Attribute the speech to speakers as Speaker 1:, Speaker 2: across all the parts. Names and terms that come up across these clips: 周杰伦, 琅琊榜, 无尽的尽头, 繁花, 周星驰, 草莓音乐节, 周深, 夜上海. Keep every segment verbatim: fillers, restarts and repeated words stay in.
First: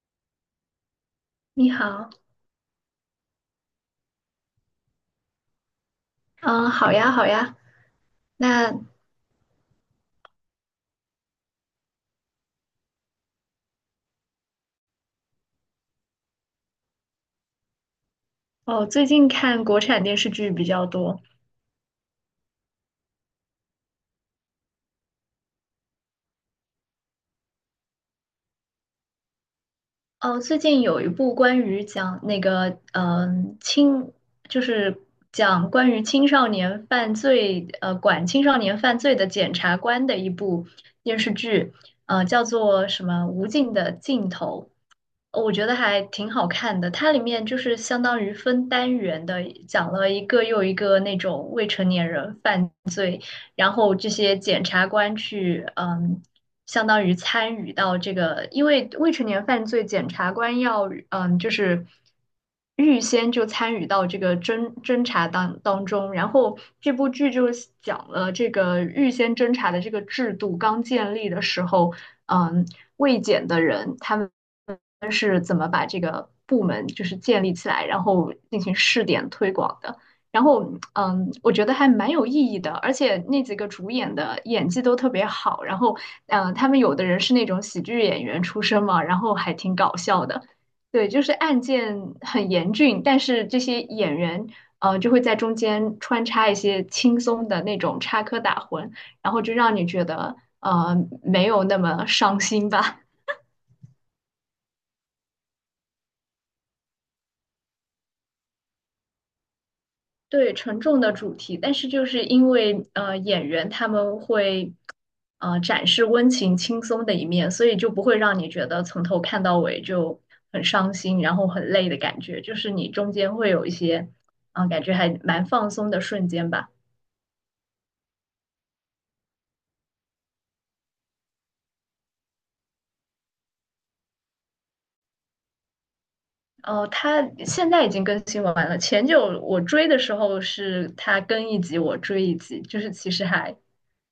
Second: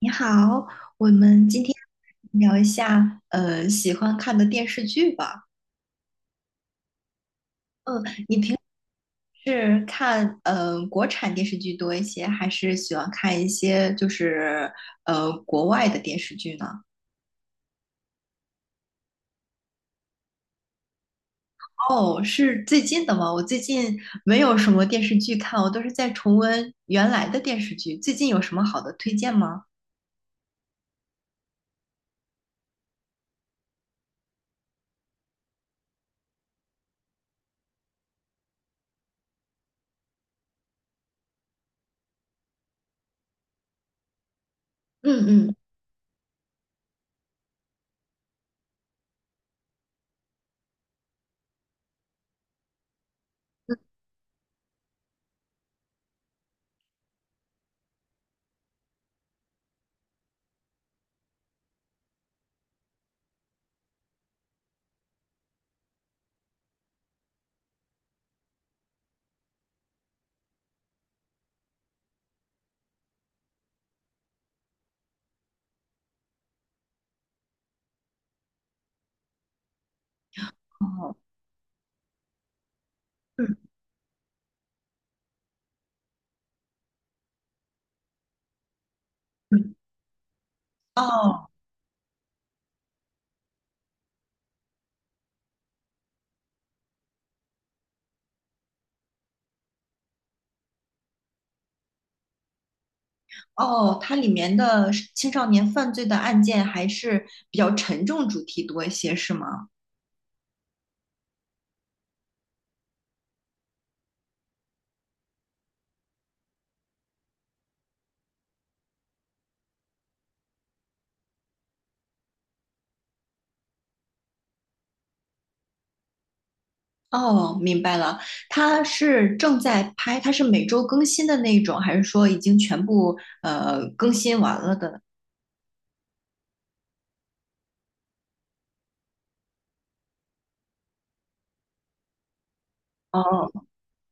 Speaker 1: 你好，我们今
Speaker 2: 你
Speaker 1: 天
Speaker 2: 好，
Speaker 1: 聊一下呃喜欢看的电视剧吧。
Speaker 2: 嗯，好呀，好呀。
Speaker 1: 嗯，你平
Speaker 2: 那
Speaker 1: 时看呃国产电视剧多一些，还是喜欢看一些就是呃国外的电视剧呢？
Speaker 2: 哦，最近看国产电视剧比较多。
Speaker 1: 哦，是最近的吗？我最近没有什么电视剧看，我都是在重温原来的电视剧。最近有什么好的推荐吗？
Speaker 2: 哦，最近有一部关于讲那个嗯青，就是讲关于青少年犯罪，呃，管青少年犯罪的检察官的一部电视剧，呃，叫做什么《无尽的尽头》。
Speaker 1: 嗯
Speaker 2: 呃我
Speaker 1: 嗯。
Speaker 2: 觉得还挺好看的，它里面就是相当于分单元的，讲了一个又一个那种未成年人犯。然后这些检察官去，嗯，相当于参与到这个，因为未成年犯罪，检察官要，嗯，就是预先就参与到这个侦侦查当当中。然后这部剧就是讲了这个预先侦查的这个制度刚建立的时候，嗯，未检的人他们。是怎么把这个部门就是建立起来，然后进行试点推广的。然后，
Speaker 1: 哦。
Speaker 2: 嗯，我觉得还蛮有意义的，而且那几个
Speaker 1: 嗯
Speaker 2: 主演的演技都特别好。然后，嗯，他们有的人是那种喜剧演员出身嘛，然后还
Speaker 1: 嗯。
Speaker 2: 挺搞笑的。对，就是
Speaker 1: 哦。
Speaker 2: 案件很严峻，但是这些演员，呃，就会在中间穿插一些轻松的那种插科打诨，然后就让你觉得，呃，没有那么伤心吧。
Speaker 1: 哦，它里面的青少年犯罪的案件还是比较沉重主题多一些，是吗？
Speaker 2: 对沉重的主题，但是就是因为呃演员他们会呃展示温情轻松的一面，所以就不会让你觉得从头看到尾就很伤心，然后很累的感觉，就是你中间会有一些啊、呃感觉还蛮放松的瞬间吧。
Speaker 1: 哦，明白了，它是正在拍，它是每周更新的那种，还是说已经全部呃更新完了的？
Speaker 2: 哦，它现在已经更新完了。前久我追的时候是它更一集，我追一集，就是其实
Speaker 1: 哦
Speaker 2: 还，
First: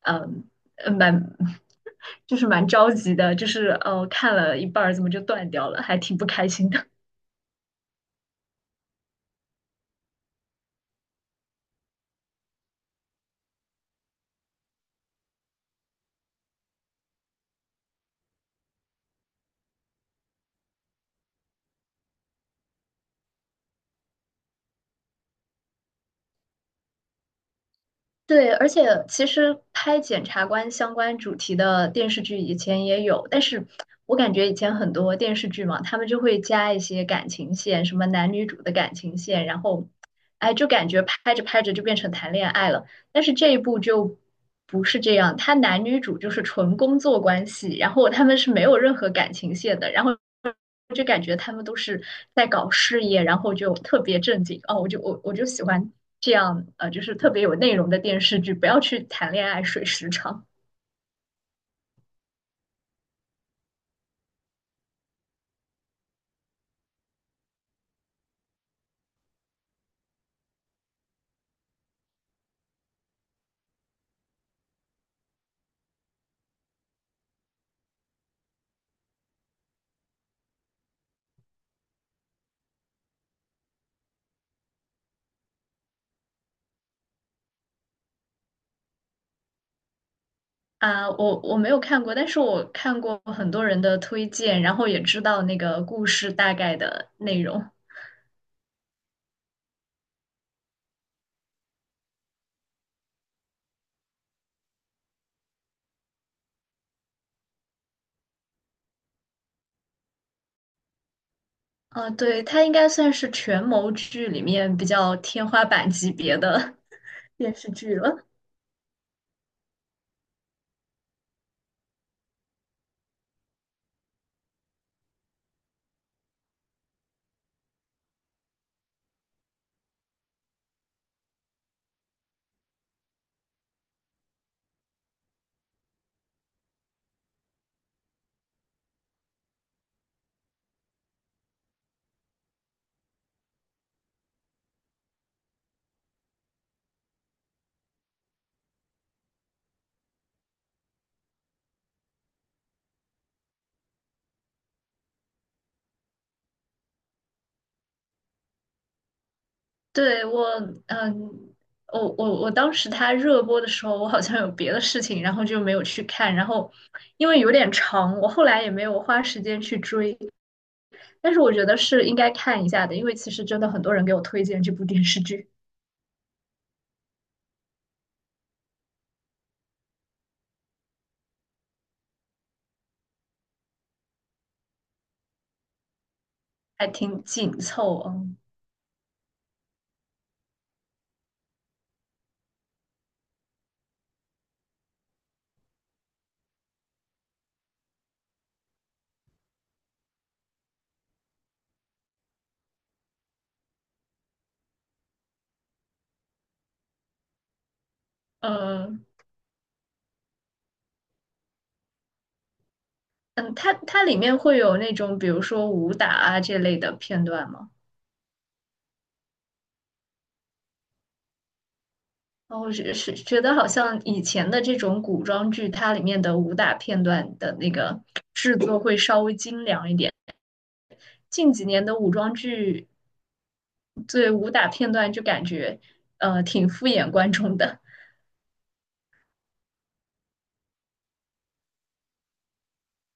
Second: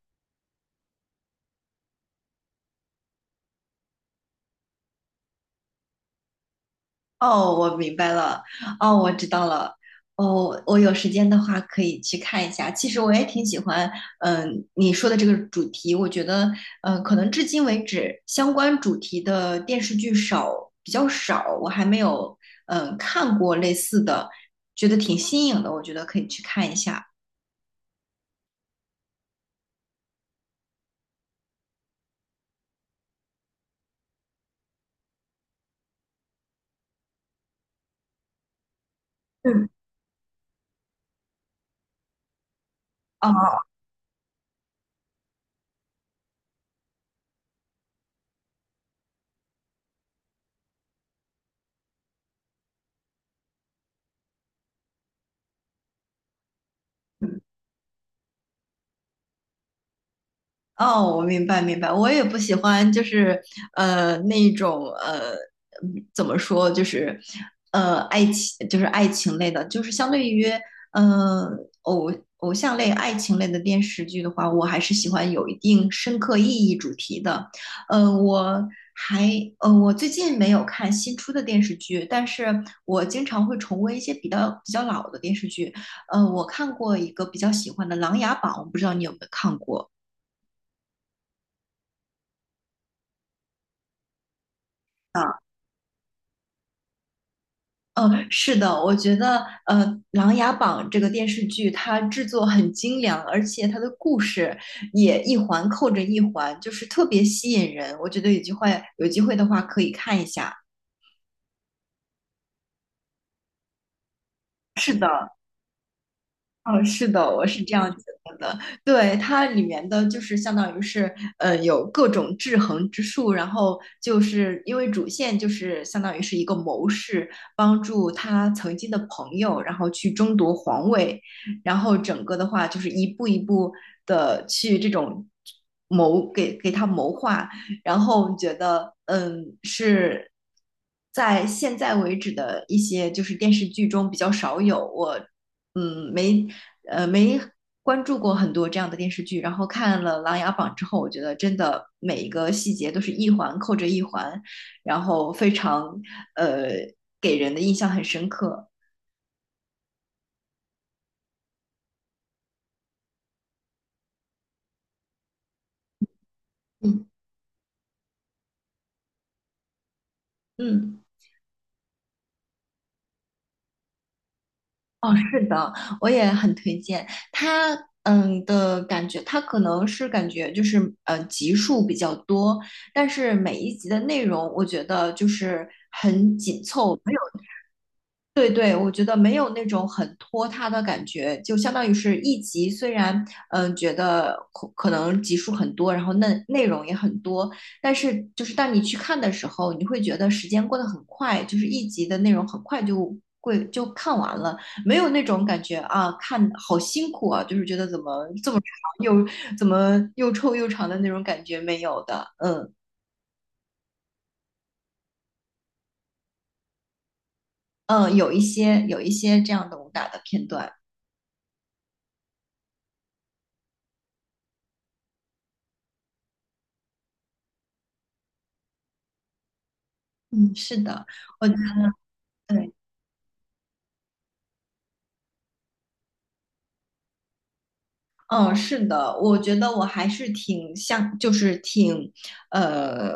Speaker 2: 嗯，呃蛮，就是蛮着急的，就是呃看了一半儿怎么就断掉了，还挺不开心的。
Speaker 1: 哦，我明白了。哦，我知道了。哦，我有时间的话可以去看一下。其实我也挺喜欢，嗯，你说的这个主题，我觉得，嗯，可能至今为止相关主题的电视剧少，比较少，我还没有，嗯，看过类似的，觉得挺新颖的，我觉得可以去看一下。
Speaker 2: 对，而且其实拍检察官相关主题的电视剧以前也有，但是我感觉以前很多电视剧嘛，他们就会加一些感情线，什么男女主的感情线，然
Speaker 1: 嗯。
Speaker 2: 后，哎，就感觉拍着拍着就变成谈恋爱了。但
Speaker 1: 哦。
Speaker 2: 是这一部就不是这样，他男女主就是纯工作关系，然后他们是没有任何感情线的，然后。我就感觉他们都是在搞事业，然后就特别正经哦，我就我我就喜欢这样，呃，就是特别有内容的电视剧，不要去谈恋爱水时长
Speaker 1: 哦，我明白明白，我也不喜欢，就是呃那一种呃嗯怎么说，就是呃爱情，就是爱情类的，就是相对于呃偶偶像类、爱情类的电视剧的话，我还是喜欢有一定深刻意义主题的。呃，我还呃我最近没有看新出的电视剧，但是我经常会重温一些比较比较老的电视剧。呃，我看过一个比较喜欢的《琅琊榜》，我不知道你有没有看过。
Speaker 2: 啊，我我没有看过，但是我看过很多人的推荐，然后也知
Speaker 1: 啊？
Speaker 2: 道那个故事大概的内容。
Speaker 1: 嗯，是的，我觉得呃，《琅琊榜》这个电视剧它制作很精良，而且它的故事也一环扣着一环，就是特别吸引人。我觉得有机会有机会的话可以看一下。
Speaker 2: 啊，对，它应该算是权谋剧里面比
Speaker 1: 是的，
Speaker 2: 较天花板级别的
Speaker 1: 哦，是的，我
Speaker 2: 电
Speaker 1: 是
Speaker 2: 视
Speaker 1: 这样
Speaker 2: 剧
Speaker 1: 觉
Speaker 2: 了。
Speaker 1: 得的。对，它里面的就是相当于是，呃，有各种制衡之术，然后就是因为主线就是相当于是一个谋士，帮助他曾经的朋友，然后去争夺皇位，然后整个的话就是一步一步的去这种谋给给他谋划，然后觉得嗯是在现在为止的一些就是电视剧中比较少有我。嗯，没呃没关注过很多这样的电视剧，然后看了《琅琊榜》之后，我觉得真的每一个细节都是一环扣着一环，然后非常呃给人的印象很深刻。
Speaker 2: 对，我，嗯，我我我当时他热播的时候，我好像有别的事情，然后就没有去看。然后
Speaker 1: 嗯
Speaker 2: 因为有点长，我后来也没有花时间去追。
Speaker 1: 嗯，
Speaker 2: 但是我觉得是应该看一下的，因为其实真的很多人给我推荐这部电
Speaker 1: 哦，
Speaker 2: 视
Speaker 1: 是
Speaker 2: 剧，
Speaker 1: 的，我也很推荐它。嗯的感觉，它可能是感觉就是呃集数比较多，但是每一集的内容我觉得就是很紧
Speaker 2: 还
Speaker 1: 凑。
Speaker 2: 挺
Speaker 1: 有。
Speaker 2: 紧凑啊。
Speaker 1: 对对，我觉得没有那种很拖沓的感觉，就相当于是一集，虽然嗯、呃觉得可可能集数很多，然后内内容也很多，但是就是当你去看的时候，你会觉得时间过得很快，就是一集的内容很快就会就看完了，没有那种感觉啊，看好辛苦啊，就是觉得怎么这么长
Speaker 2: 嗯
Speaker 1: 又怎么又臭又长的那种感觉没有的。嗯
Speaker 2: 嗯，它它里面会有那种比如说武打啊这类的片段吗？
Speaker 1: 嗯，有一些有一些这样的武打的片段，
Speaker 2: 然我是是觉得好像以前的这种古装剧，它里面的武打片段的那个制作会稍微精良一点。
Speaker 1: 嗯，是的，我
Speaker 2: 近几年的武装
Speaker 1: 对。
Speaker 2: 剧，对武打片段就感觉呃挺敷衍观众的。
Speaker 1: 嗯，是的，我觉得我还是挺像，就是挺，呃，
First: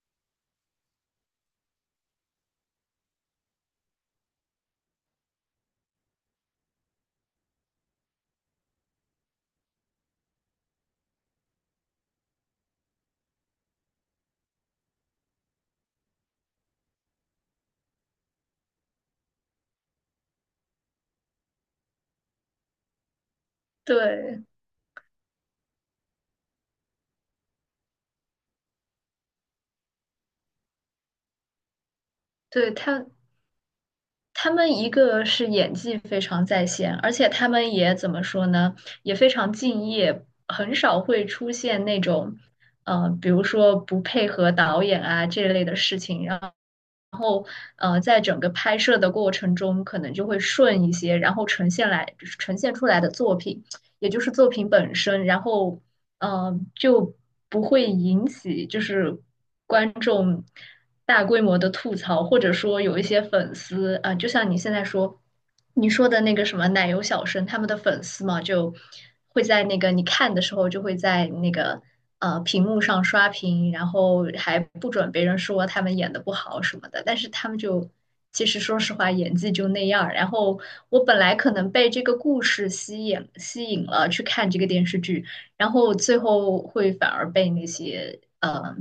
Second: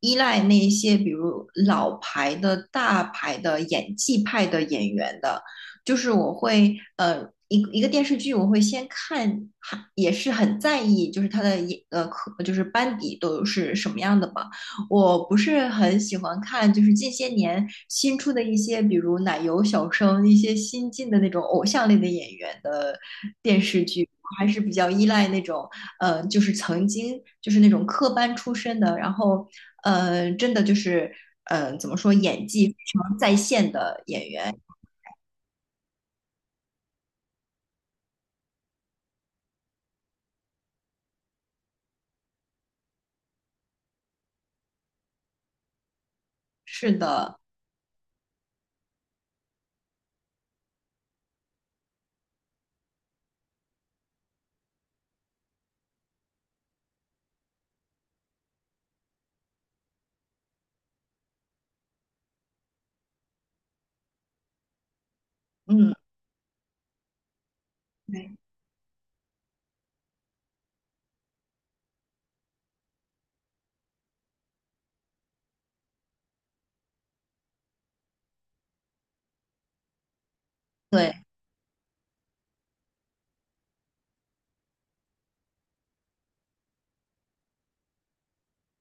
Speaker 1: 依赖那一些比如老牌的大牌的演技派的演员的，就是我会，呃，一个一个电视剧我会先看，还也是很在意，就是他的演，呃，可就是班底都是什么样的嘛，我不是很喜欢看，就是近些年新出的一些，比如奶油小生，一些新进的那种偶像类的演员的电视剧，我
Speaker 2: 对，
Speaker 1: 还是比较依赖那种，呃，就是曾经就是那种科班出身的，然后，呃，真的就是，呃，怎么说，演技
Speaker 2: 对
Speaker 1: 非
Speaker 2: 他
Speaker 1: 常在线的演
Speaker 2: 他
Speaker 1: 员。
Speaker 2: 们一个是演技非常在线，而且他们也怎么说呢，也非常敬业，很少会出现那种呃，比如说不配合导演啊这类的事情，
Speaker 1: 是的，
Speaker 2: 呃，在整个拍摄的过程中可能就会顺一些，然后呈现来呈现出来的作品，也就是作品本身，然后嗯、呃就不会引起就是观众大规模的吐槽，或者说有一些粉丝啊、呃就像你现在说你
Speaker 1: 嗯，
Speaker 2: 说的那个什么奶油小生，他们的粉丝
Speaker 1: 对
Speaker 2: 嘛，就会在那个你看的时候就会在那个呃屏幕上刷屏，然后还不准别人说他们演的不好什么的，但是他们就。其实说实话，演技就那样儿然后我本
Speaker 1: 对，
Speaker 2: 来可能被这个故事吸引吸引了去看这个电视剧，然后最后会反而被那些嗯呃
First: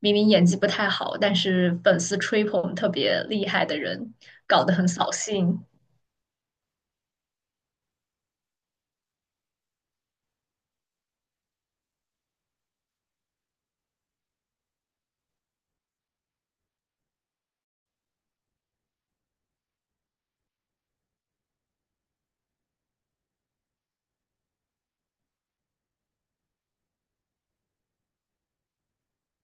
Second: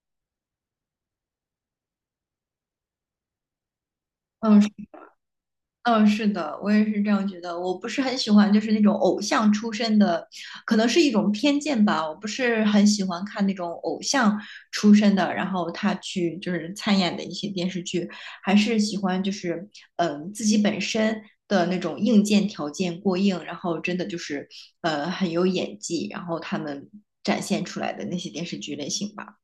Speaker 2: 明明演技不太好，但是粉丝吹捧特别厉害的人，
Speaker 1: 嗯，
Speaker 2: 搞得很扫兴。
Speaker 1: 嗯，是的，我也是这样觉得。我不是很喜欢，就是那种偶像出身的，可能是一种偏见吧。我不是很喜欢看那种偶像出身的，然后他去就是参演的一些电视剧，还是喜欢就是嗯、呃自己本身的那种硬件条件过硬，然后真的就是呃很有演技，然后他们展现出来的那些电视剧类型吧。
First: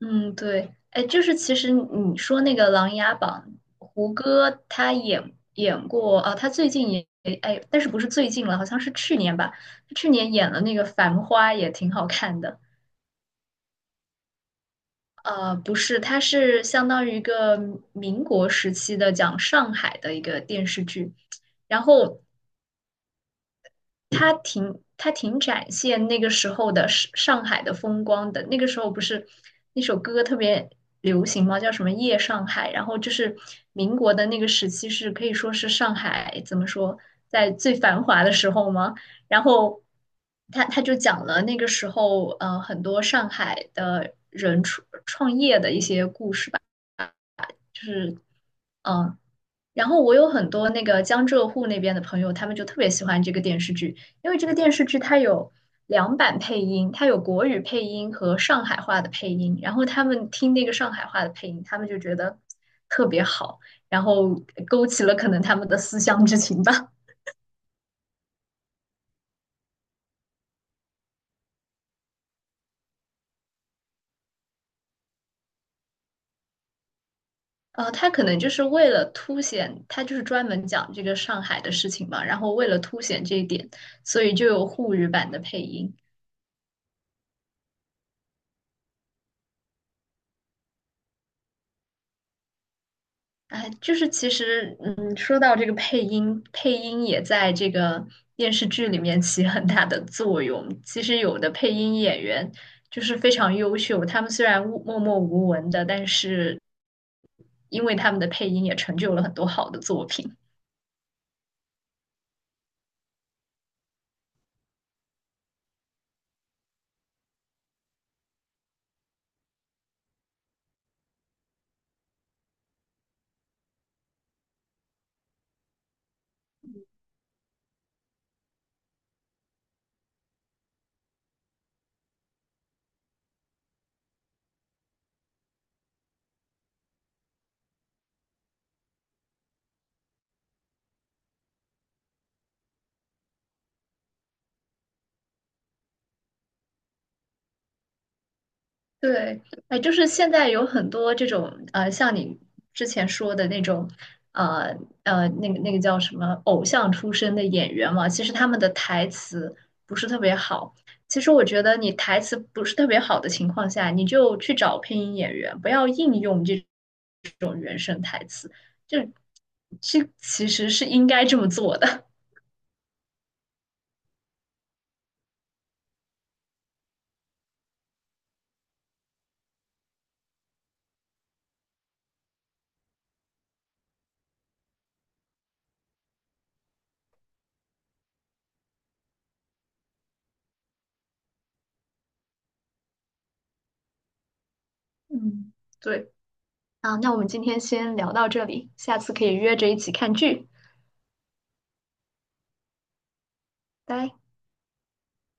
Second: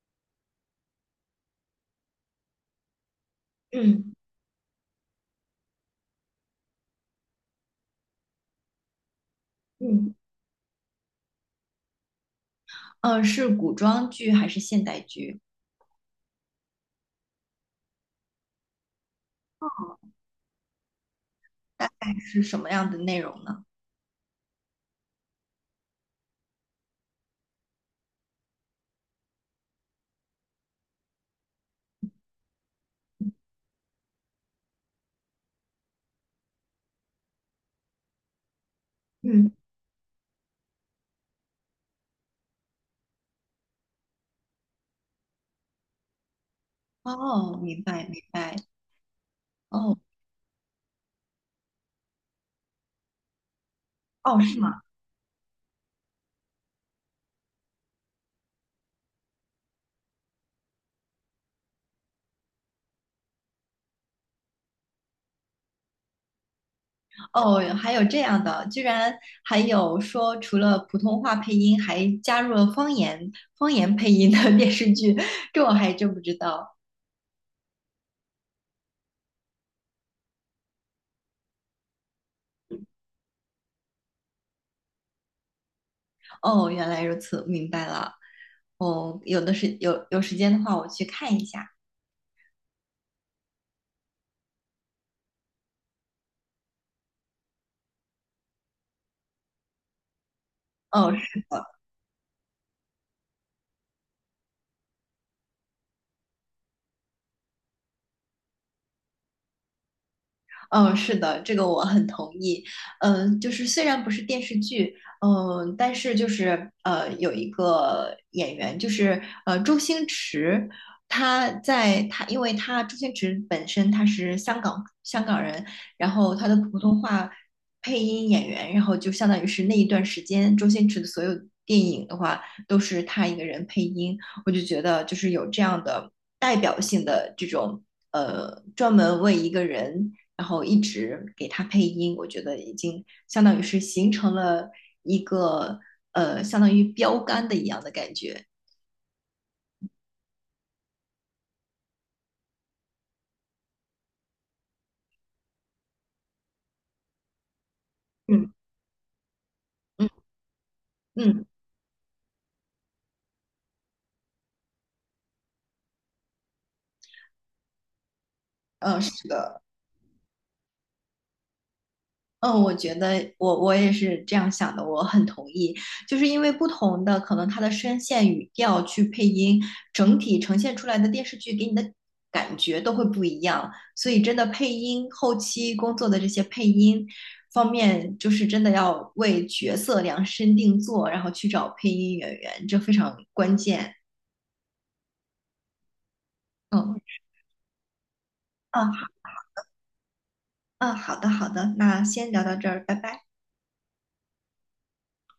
Speaker 2: 嗯，对，哎，就是其实你说那个《琅琊榜》，胡
Speaker 1: 嗯
Speaker 2: 歌他演演过啊，他最近也哎，但是不是最近了，好像是去年吧，去
Speaker 1: 嗯，
Speaker 2: 年演了那个《繁花》，也挺好看的。
Speaker 1: 呃，是古装剧还是现代剧？
Speaker 2: 呃，不是，他是相当于一个民国时期的讲上海的一个电视剧，然后
Speaker 1: 是什么样的内容呢？
Speaker 2: 他挺他挺展现那个时候的上上海的风光的。那个时候不是那首歌特别流行吗？叫什么《夜上海》？然后就是民国的那个时期是可以说是上海怎么说，在最繁华的时候吗？然
Speaker 1: 嗯。
Speaker 2: 后他他就讲了那个时候呃很多上海的人创创业的一些故事吧，
Speaker 1: 哦，明白明白。
Speaker 2: 嗯。然
Speaker 1: 哦
Speaker 2: 后我有很多那个江浙沪那边的朋友，他们就特别喜欢这个电视剧，因为
Speaker 1: 哦，
Speaker 2: 这个
Speaker 1: 是
Speaker 2: 电
Speaker 1: 吗？
Speaker 2: 视剧它有两版配音，它有国语配音和上海话的配音。然后他们听那个上海话的配音，他们就觉得特别好，然后勾起了可能他们的思乡之情吧。
Speaker 1: 哦，还有这样的，居然还有说除了普通话配音，还加入了方言方言配音的电视剧，这我还真不知道。
Speaker 2: 呃，他可能就是为了凸显，他就是专门讲这个上海的事情嘛，然后为了凸显这一点，所以就有沪语版的配音。
Speaker 1: 哦，原来如此，明白了。哦，有的是有有时间的话，我去看一下。
Speaker 2: 哎，就是其实，嗯，说到这个配音，配音也在这个电视剧里面起很大的作用。其
Speaker 1: 哦。
Speaker 2: 实有的配音演员就是非常优秀，他们虽然无默默无闻的，但是因为他们的配音也成就了很多好的作品。
Speaker 1: 嗯，是的，这个我很同意。嗯，就是虽然不是电视剧，嗯，但是就是呃，有一个演员，就是呃，周星驰，他在他，因为他周星驰本身他是香港香港人，然后他的普通话配音演员，然后就相当于是那一段时间，周星驰的所有电影的话都是他一个人配音，我就觉得就是有这样的代表性的这种。呃，专门为一个人然后一直给他配音，我觉得已经相当于是形成了一个呃，相当于标杆的一样的感觉。
Speaker 2: 对，哎，就是现在有很多这种呃，像你之前说的那种，呃呃，那个那个叫什么偶像出身的演员嘛，其实他
Speaker 1: 嗯
Speaker 2: 们的台词不是
Speaker 1: 嗯
Speaker 2: 特别好。其实
Speaker 1: 嗯，
Speaker 2: 我觉得你台词不是特别好的情况下，你就去找配音演员，不要硬用这种原声台词，就
Speaker 1: 呃，是的，
Speaker 2: 这其实是应该这么做的。
Speaker 1: 嗯，我觉得我我也是这样想的，我很同意，就是因为不同的可能他的声线、语调去配音，整体呈现出来的电视剧给你的感觉都会不一样，所以真的配音后期工作的这些配音方面，就是真的要为角色量身定做，然后去找配音演员，这非常关键。
Speaker 2: 嗯，对。啊，
Speaker 1: 嗯，
Speaker 2: 那我们今天先聊到这里，
Speaker 1: 嗯
Speaker 2: 下
Speaker 1: 好，
Speaker 2: 次可以约着一起看剧，
Speaker 1: 嗯，好的，好的，那先聊到这儿，拜拜。
Speaker 2: 拜。